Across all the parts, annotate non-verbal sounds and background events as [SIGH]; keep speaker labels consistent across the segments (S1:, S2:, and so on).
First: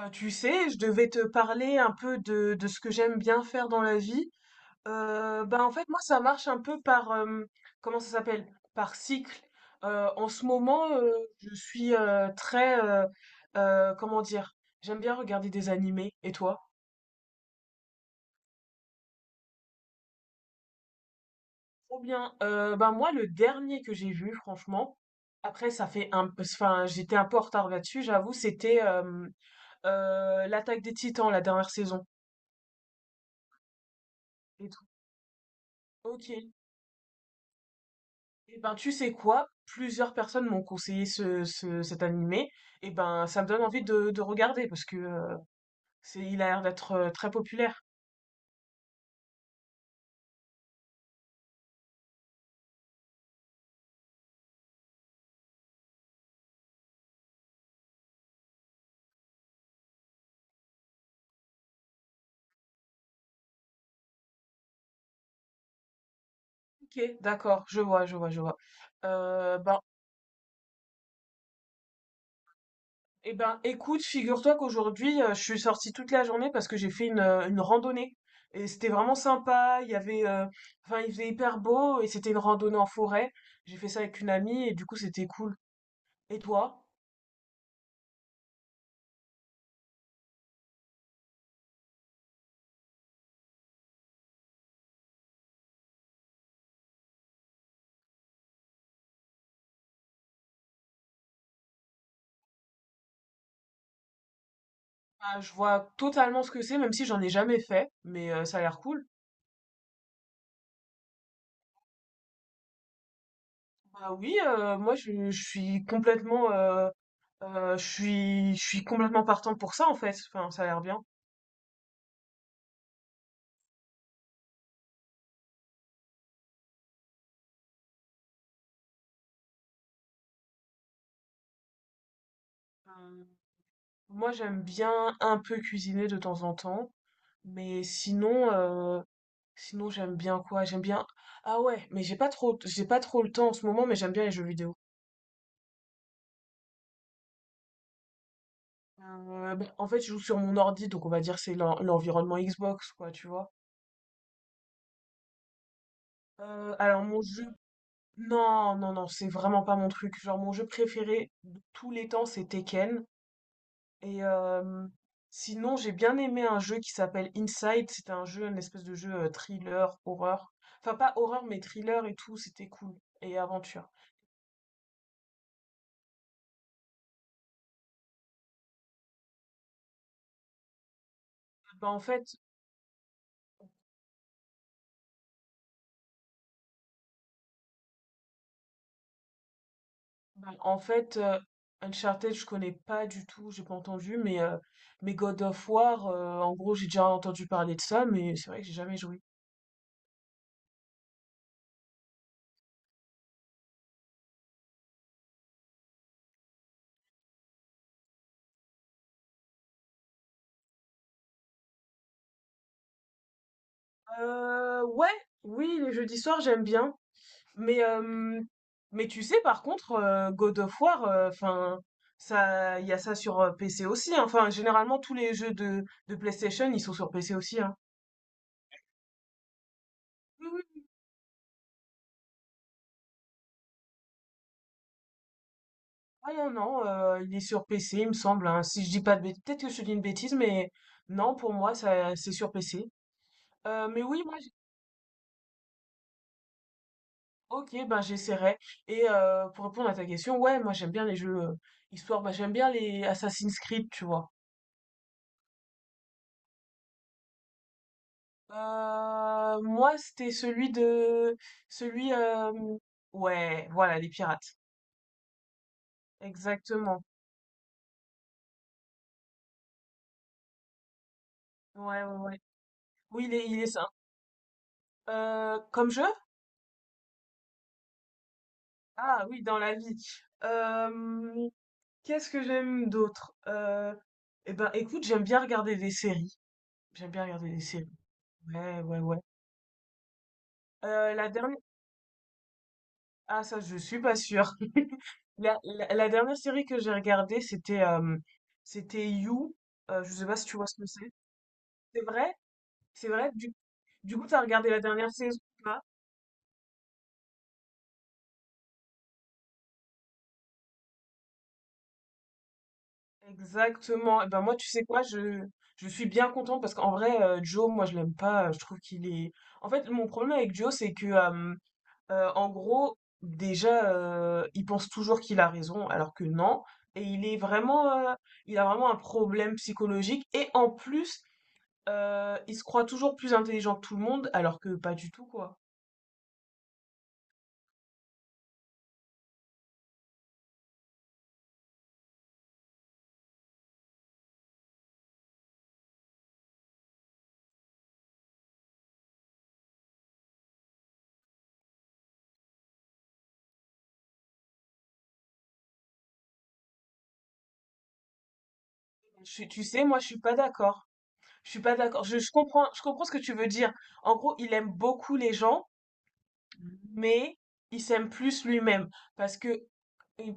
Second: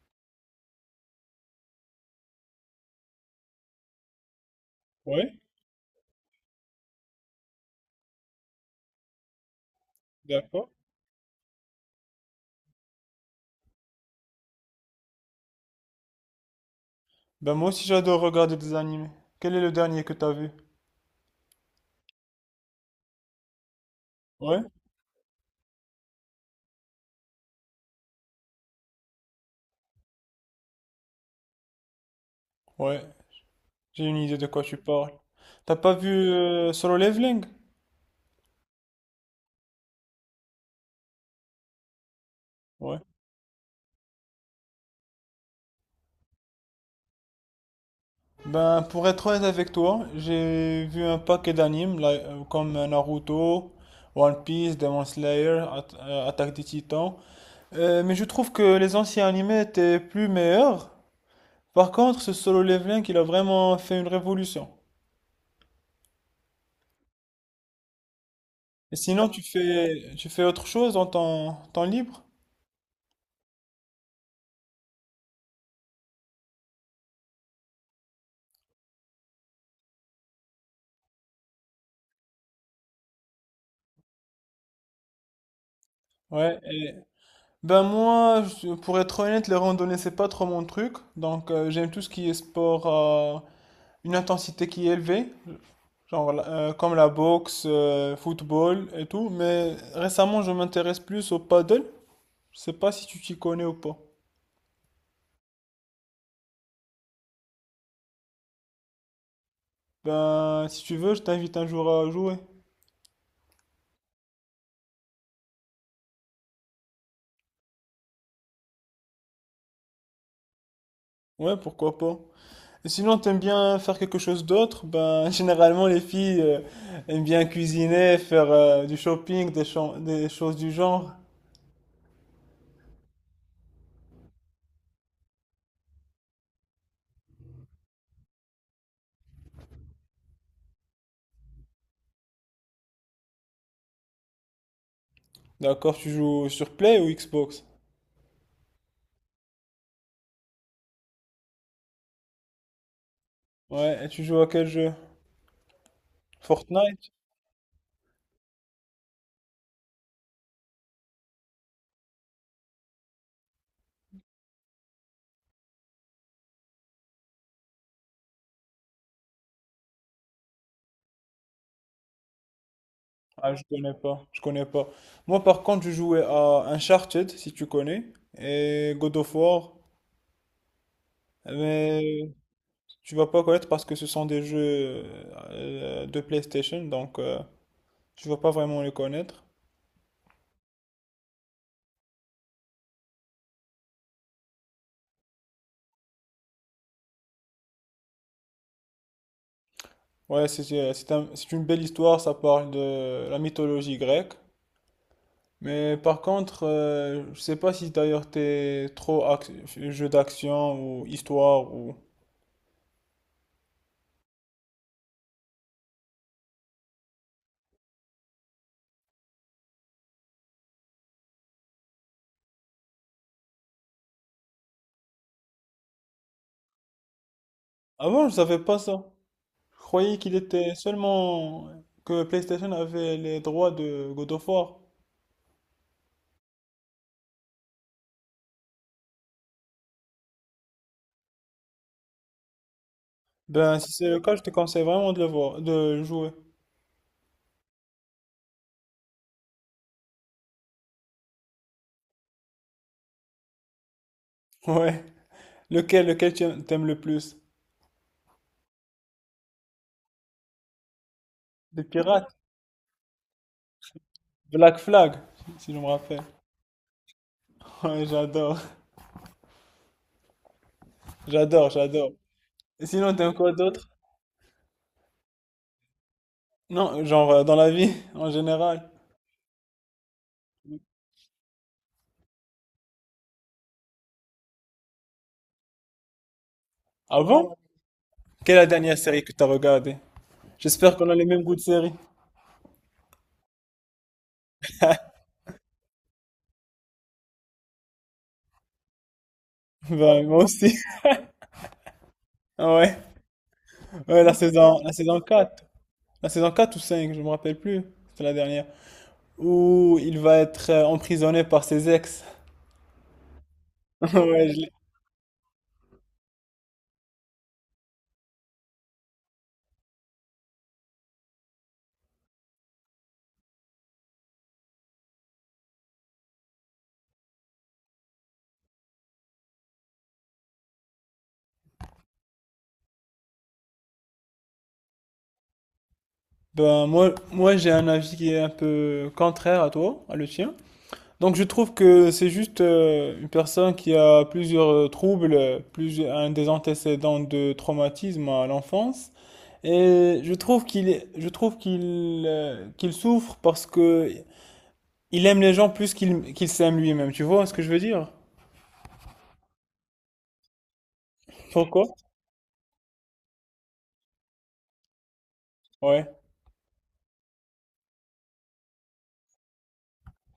S1: Je devais te parler un peu de ce que j'aime bien faire dans la vie.
S2: Ouais,
S1: Moi, ça marche un peu par, comment ça s'appelle? Par cycle. En ce
S2: d'accord.
S1: moment, je suis très, comment dire? J'aime bien regarder des animés. Et toi?
S2: Ben moi aussi j'adore regarder des animés. Quel est le dernier que t'as vu?
S1: Trop bien. Bah moi, le dernier que j'ai vu,
S2: Ouais,
S1: franchement, après, ça fait un, enfin, j'étais un peu en retard là-dessus, j'avoue, c'était l'Attaque des Titans, la dernière saison.
S2: ouais, j'ai une idée de quoi
S1: Et
S2: tu
S1: tout.
S2: parles. T'as pas vu
S1: Ok.
S2: Solo Leveling?
S1: Et ben, tu sais quoi? Plusieurs personnes m'ont conseillé cet animé. Et
S2: Ouais,
S1: ben, ça me donne envie de regarder parce que c'est, il a l'air d'être très populaire.
S2: ben pour être honnête avec toi, j'ai vu un paquet d'animes là, comme Naruto, One Piece, Demon Slayer, Attaque des Titans. Mais je trouve que les anciens animés étaient plus meilleurs. Par contre, ce Solo Leveling, il a vraiment fait une révolution.
S1: Ok, d'accord, je vois, je vois, je vois.
S2: Et sinon,
S1: Euh, ben,
S2: tu fais autre chose en temps libre?
S1: eh ben, écoute, figure-toi qu'aujourd'hui, je suis sortie toute la journée parce que j'ai fait une randonnée. Et c'était vraiment sympa. Il y avait, enfin, Il faisait hyper beau et c'était une randonnée en forêt. J'ai fait ça avec une amie et du coup, c'était cool. Et
S2: Ouais,
S1: toi?
S2: et ben moi, je- pour être honnête, les randonnées, c'est pas trop mon truc. Donc, j'aime tout ce qui est sport à une intensité qui est élevée, genre comme la boxe, football et tout. Mais récemment, je m'intéresse plus au paddle. Je sais pas si tu t'y connais ou pas.
S1: Ah, je vois totalement ce que c'est, même si j'en ai jamais fait, mais ça a l'air cool.
S2: Ben, si tu veux, je t'invite un jour à jouer.
S1: Bah oui, moi je suis complètement, je suis complètement partant pour ça en fait, enfin ça a l'air bien.
S2: Ouais, pourquoi pas. Et sinon, t'aimes bien faire quelque chose d'autre? Ben, [LAUGHS] généralement, les filles aiment bien cuisiner, faire du shopping, des, des choses du genre.
S1: Heu, Moi j'aime bien un peu cuisiner de temps en temps, mais sinon, sinon j'aime bien quoi? J'aime bien ah ouais, mais j'ai pas trop le temps en ce moment, mais j'aime bien les jeux vidéo.
S2: D'accord, tu joues sur Play ou Xbox?
S1: En fait je joue sur mon ordi, donc on va dire c'est l'environnement Xbox quoi, tu vois?
S2: Ouais, et tu joues à quel jeu?
S1: Alors
S2: Fortnite?
S1: mon jeu non, non, non, c'est vraiment pas mon truc. Genre mon jeu préféré de tous les temps, c'est Tekken. Et euh, Sinon, j'ai bien aimé un jeu qui s'appelle Inside. C'était un jeu, une espèce de jeu thriller, horreur. Enfin, pas horreur, mais thriller et tout. C'était cool. Et
S2: Ah, je
S1: aventure.
S2: connais pas, je connais pas. Moi, par contre, je jouais à Uncharted, si tu connais, et God of War,
S1: Bah, en
S2: mais
S1: fait,
S2: tu vas pas connaître parce que ce sont des jeux de PlayStation, donc tu vas pas vraiment les connaître.
S1: bah, en fait, Uncharted, je connais pas du tout. J'ai pas entendu. Mais God of War, en gros, j'ai déjà entendu parler de ça. Mais c'est vrai que j'ai jamais joué.
S2: Ouais, c'est un- c'est une belle histoire, ça parle de la mythologie grecque. Mais par contre, je sais pas si d'ailleurs t'es trop jeu d'action ou histoire ou…
S1: Euh, ouais, oui, les jeudis soirs, j'aime bien. Mais, euh, mais tu sais, par contre, God of War, enfin, ça, il y a ça sur PC aussi, hein. Enfin, généralement, tous les jeux de PlayStation, ils sont sur PC aussi, hein.
S2: Avant, je savais pas ça. Je croyais qu'il
S1: Oui,
S2: était
S1: oui.
S2: seulement que PlayStation avait les droits de God of War.
S1: Ah non, non, il est sur PC, il me semble, hein. Si je dis pas de bêtises, peut-être que je te dis une bêtise, mais non, pour moi, ça, c'est sur PC.
S2: Ben,
S1: Euh,
S2: si
S1: mais
S2: c'est le
S1: oui, moi,
S2: cas, je te
S1: j'ai-
S2: conseille vraiment de le voir, de le jouer. [LAUGHS]
S1: ok, ben j'essaierai. Pour répondre à ta question, ouais, moi j'aime bien les jeux histoire, bah, j'aime bien les Assassin's Creed, tu vois.
S2: Ouais. Lequel t'aimes le plus?
S1: Moi, c'était celui de...
S2: Les
S1: Celui...
S2: pirates?
S1: euh, Ouais, voilà, les pirates.
S2: Black Flag, si je me rappelle.
S1: Exactement.
S2: [LAUGHS] Ouais, j'adore. J'adore,
S1: Ouais,
S2: j'adore.
S1: ouais, ouais.
S2: Et sinon,
S1: Oui,
S2: t'aimes quoi
S1: il est ça.
S2: d'autre?
S1: Comme jeu?
S2: Non, genre dans la vie, en général.
S1: Ah oui, dans la vie. Euh, Qu'est-ce que j'aime d'autre? Eh ben, écoute, j'aime bien regarder des séries. J'aime bien regarder
S2: Avant?
S1: des séries.
S2: Quelle est la
S1: Ouais,
S2: dernière
S1: ouais, ouais.
S2: série que tu as regardée? J'espère qu'on a
S1: Euh,
S2: les
S1: la
S2: mêmes goûts
S1: dernière...
S2: de série.
S1: Ah, ça, je suis pas sûre. [LAUGHS] La dernière série que j'ai regardée, c'était You.
S2: [LAUGHS]
S1: Je
S2: Bah,
S1: sais pas
S2: moi
S1: si tu vois
S2: aussi.
S1: ce que c'est. C'est vrai?
S2: [LAUGHS] Ouais,
S1: C'est vrai? Du, du
S2: ouais,
S1: coup, t'as regardé la
S2: la
S1: dernière
S2: saison
S1: saison ou
S2: quatre.
S1: pas?
S2: La saison 4 ou 5, je me rappelle plus. C'était la dernière. Où il va être emprisonné par ses ex. [LAUGHS]
S1: Exactement. Et ben
S2: Ouais, je
S1: moi, tu
S2: l'ai-
S1: sais quoi, je suis bien contente parce qu'en vrai, Joe, moi, je l'aime pas. Je trouve qu'il est. En fait, mon problème avec Joe, c'est que, en gros, déjà, il pense toujours qu'il a raison, alors que non. Et il est vraiment, il a vraiment un problème psychologique. Et en plus, il se croit toujours plus intelligent que tout le monde, alors que pas du tout, quoi.
S2: Ben, moi j'ai un avis qui est un peu contraire à toi, à le tien. Donc je trouve que c'est juste une personne qui a plusieurs troubles, plus un des antécédents de traumatisme à l'enfance. Et je trouve je trouve qu'il qu'il souffre parce que il aime les gens plus qu'il s'aime lui-même. Tu vois ce que je veux dire?
S1: Je Tu sais, moi, je suis pas d'accord. Je suis pas
S2: Pourquoi?
S1: d'accord. Je comprends, je comprends ce que tu veux dire. En gros, il aime beaucoup les gens,
S2: Ouais.
S1: mais il s'aime plus lui-même. Parce que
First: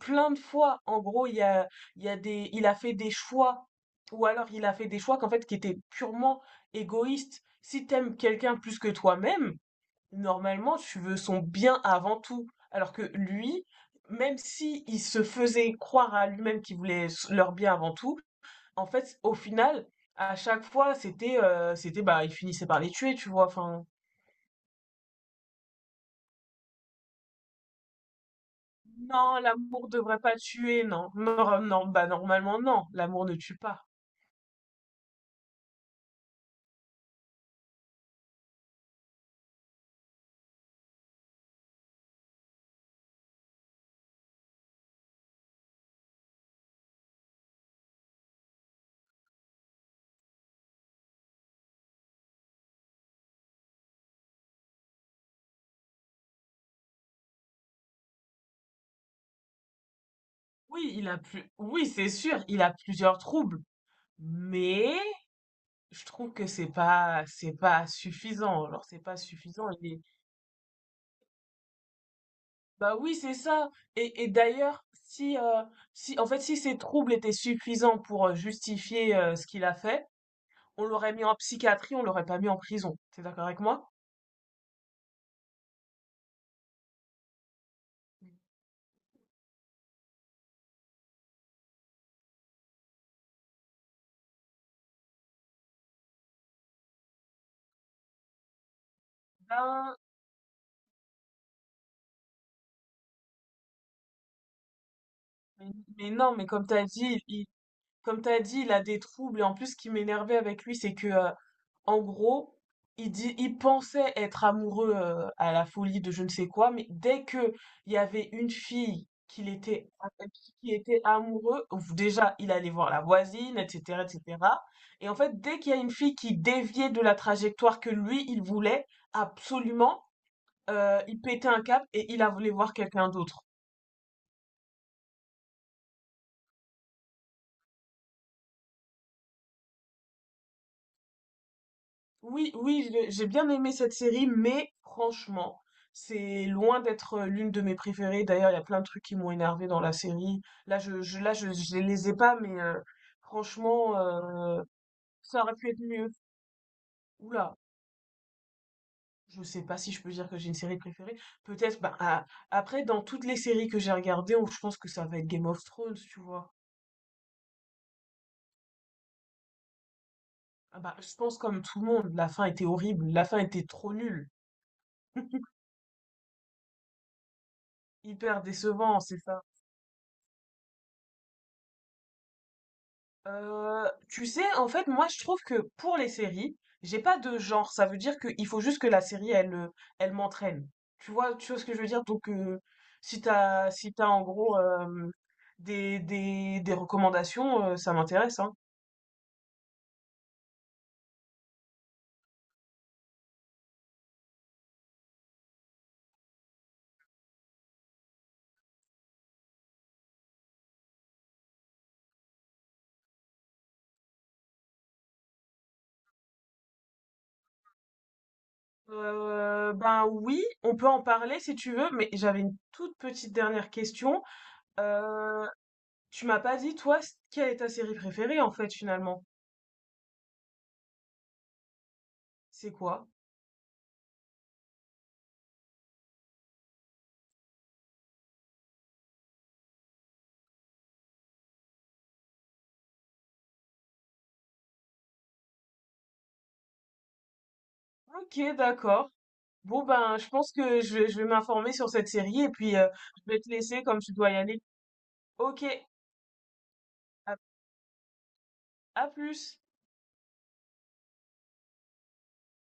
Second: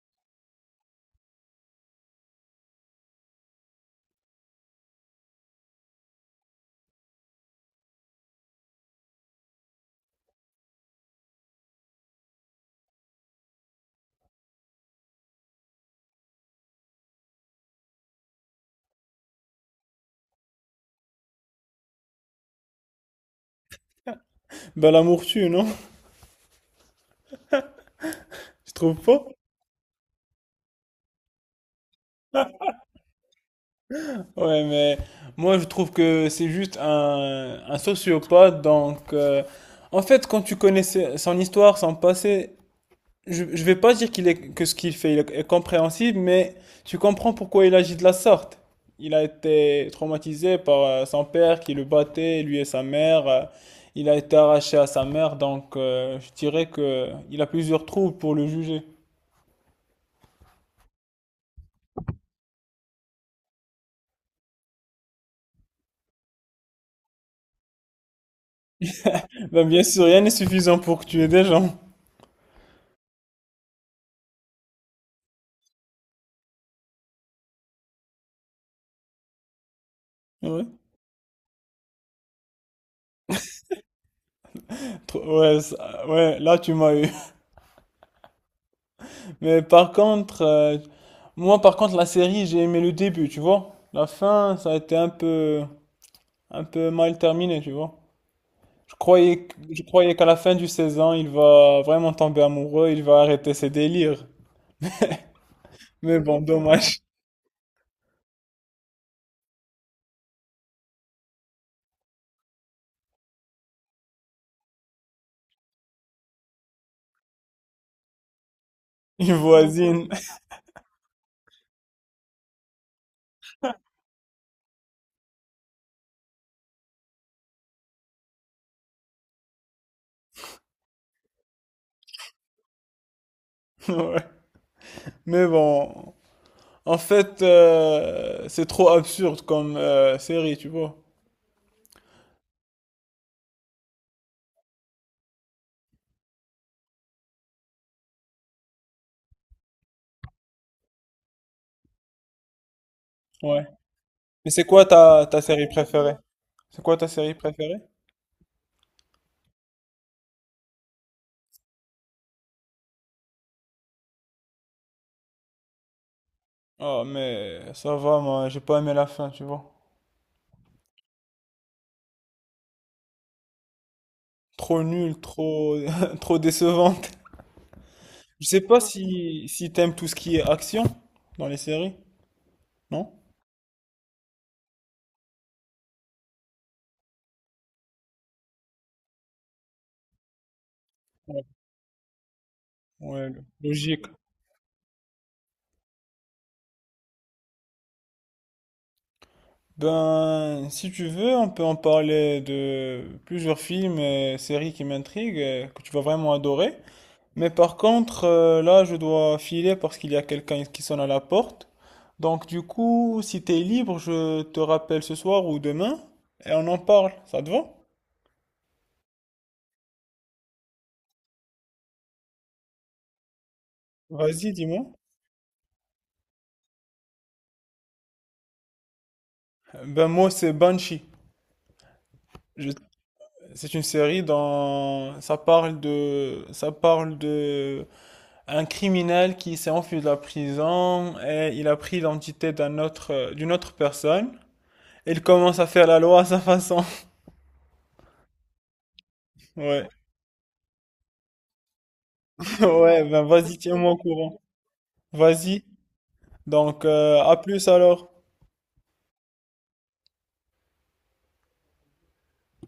S1: plein de fois, en gros, il y a des, il a fait des choix, ou alors il a fait des choix qu'en fait, qui étaient purement égoïstes. Si t'aimes quelqu'un plus que toi-même, normalement, tu veux son bien avant tout. Alors que lui, même si il se faisait croire à lui-même qu'il voulait leur bien avant tout, en fait, au final, à chaque fois, il finissait par les tuer, tu vois? Enfin,
S2: Ben l'amour tue, non? [LAUGHS] Je trouve pas?
S1: non, l'amour devrait pas tuer, non. Non, non, bah, normalement, non, l'amour ne tue pas.
S2: Ouais, mais moi je trouve que c'est juste un sociopathe. Donc en fait, quand tu connais son histoire, son passé. Je vais pas dire qu'il est, que ce qu'il fait il est compréhensible, mais tu comprends pourquoi il agit de la sorte. Il a été traumatisé par son père qui le battait, lui et sa mère. Il a été arraché à sa mère, donc je dirais que il a plusieurs trous pour le juger.
S1: Oui, c'est sûr, il a plusieurs troubles, mais je trouve que c'est pas suffisant. Alors c'est pas
S2: Ben,
S1: suffisant,
S2: bien
S1: il est
S2: sûr, rien n'est suffisant pour tuer des gens.
S1: bah, oui, c'est ça et d'ailleurs, si, si en fait, si ces troubles étaient suffisants pour, justifier, ce qu'il a fait,
S2: Ouais.
S1: on l'aurait mis en psychiatrie, on l'aurait pas mis en prison. T'es d'accord avec moi?
S2: Ouais, ouais, là tu m'as eu. Mais par contre, moi par contre la série j'ai aimé le début, tu vois. La fin ça a été un peu mal terminé, tu vois. Je
S1: Ben,
S2: croyais qu'à la fin du saison il va vraiment tomber amoureux, il va arrêter ses délires.
S1: mais, mais
S2: Mais
S1: non,
S2: bon,
S1: mais comme t'as
S2: dommage,
S1: dit, il, Comme t'as dit, il a des troubles. Et en plus, ce qui m'énervait avec lui, c'est que, en gros, il pensait être amoureux à la folie de je ne sais quoi, mais dès que il y avait une fille
S2: il
S1: qu'il était,
S2: voisine.
S1: avec qui il était amoureux, ouf, déjà, il allait voir la voisine, etc., etc. Et cetera. Et en fait, dès qu'il y a une fille qui déviait de la trajectoire que lui, il voulait absolument, il pétait un cap et il a voulu voir quelqu'un d'autre.
S2: [LAUGHS] Ouais. Mais bon, en fait, c'est trop absurde comme série, tu vois.
S1: Oui, oui, j'ai bien aimé cette série, mais franchement, c'est loin d'être l'une de mes préférées. D'ailleurs, il y a plein de trucs qui m'ont énervé dans la série. Là, je Les ai pas, mais euh,
S2: Ouais.
S1: franchement,
S2: Mais
S1: euh,
S2: c'est quoi ta
S1: ça aurait
S2: série
S1: pu être mieux.
S2: préférée? C'est quoi ta série
S1: Oula,
S2: préférée?
S1: je sais pas si je peux dire que j'ai une série préférée. Peut-être, bah, ah, Après, dans toutes les séries que j'ai regardées, je pense que ça va être Game of Thrones, tu vois.
S2: Oh, mais ça va, moi, j'ai pas aimé la fin, tu vois.
S1: Ah bah, je pense comme tout le monde, la fin était horrible, la fin était trop nulle.
S2: Trop nulle,
S1: [LAUGHS]
S2: trop, [LAUGHS] trop décevante.
S1: Hyper
S2: Je sais pas
S1: décevant, c'est ça.
S2: si, si t'aimes tout ce qui est action dans les séries, non?
S1: Tu sais, en fait, Moi, je trouve que pour les séries, j'ai pas de genre. Ça veut dire qu'il faut juste que la série, elle m'entraîne. Tu vois ce que je veux dire? Donc, euh, si
S2: Ouais,
S1: t'as, si
S2: logique.
S1: t'as en gros des recommandations, ça m'intéresse, hein.
S2: Ben, si tu veux, on peut en parler de plusieurs films et séries qui m'intriguent et que tu vas vraiment adorer. Mais par contre, là, je dois filer parce qu'il y a quelqu'un qui sonne à la porte. Donc, du coup, si t'es libre, je te rappelle ce soir ou demain et on en parle. Ça te va?
S1: Ben oui, on peut en parler si tu veux, mais j'avais une toute petite dernière question.
S2: Vas-y, dis-moi.
S1: Euh, Tu m'as pas dit, toi, quelle est ta série préférée, en fait, finalement?
S2: Ben, moi, c'est Banshee. Je-
S1: C'est quoi?
S2: C'est une série dans, ça parle de un criminel qui s'est enfui de la prison et il a pris l'identité d'un autre, d'une autre personne. Il commence à faire la loi à sa façon.
S1: Ok, d'accord.
S2: [LAUGHS]
S1: Bon,
S2: Ouais.
S1: ben, je pense que je vais m'informer sur cette série et puis
S2: [LAUGHS] Ouais, ben
S1: je vais te
S2: vas-y,
S1: laisser
S2: tiens-moi au
S1: comme tu dois y
S2: courant.
S1: aller.
S2: Vas-y.
S1: Ok,
S2: Donc, à
S1: à
S2: plus alors.
S1: à plus.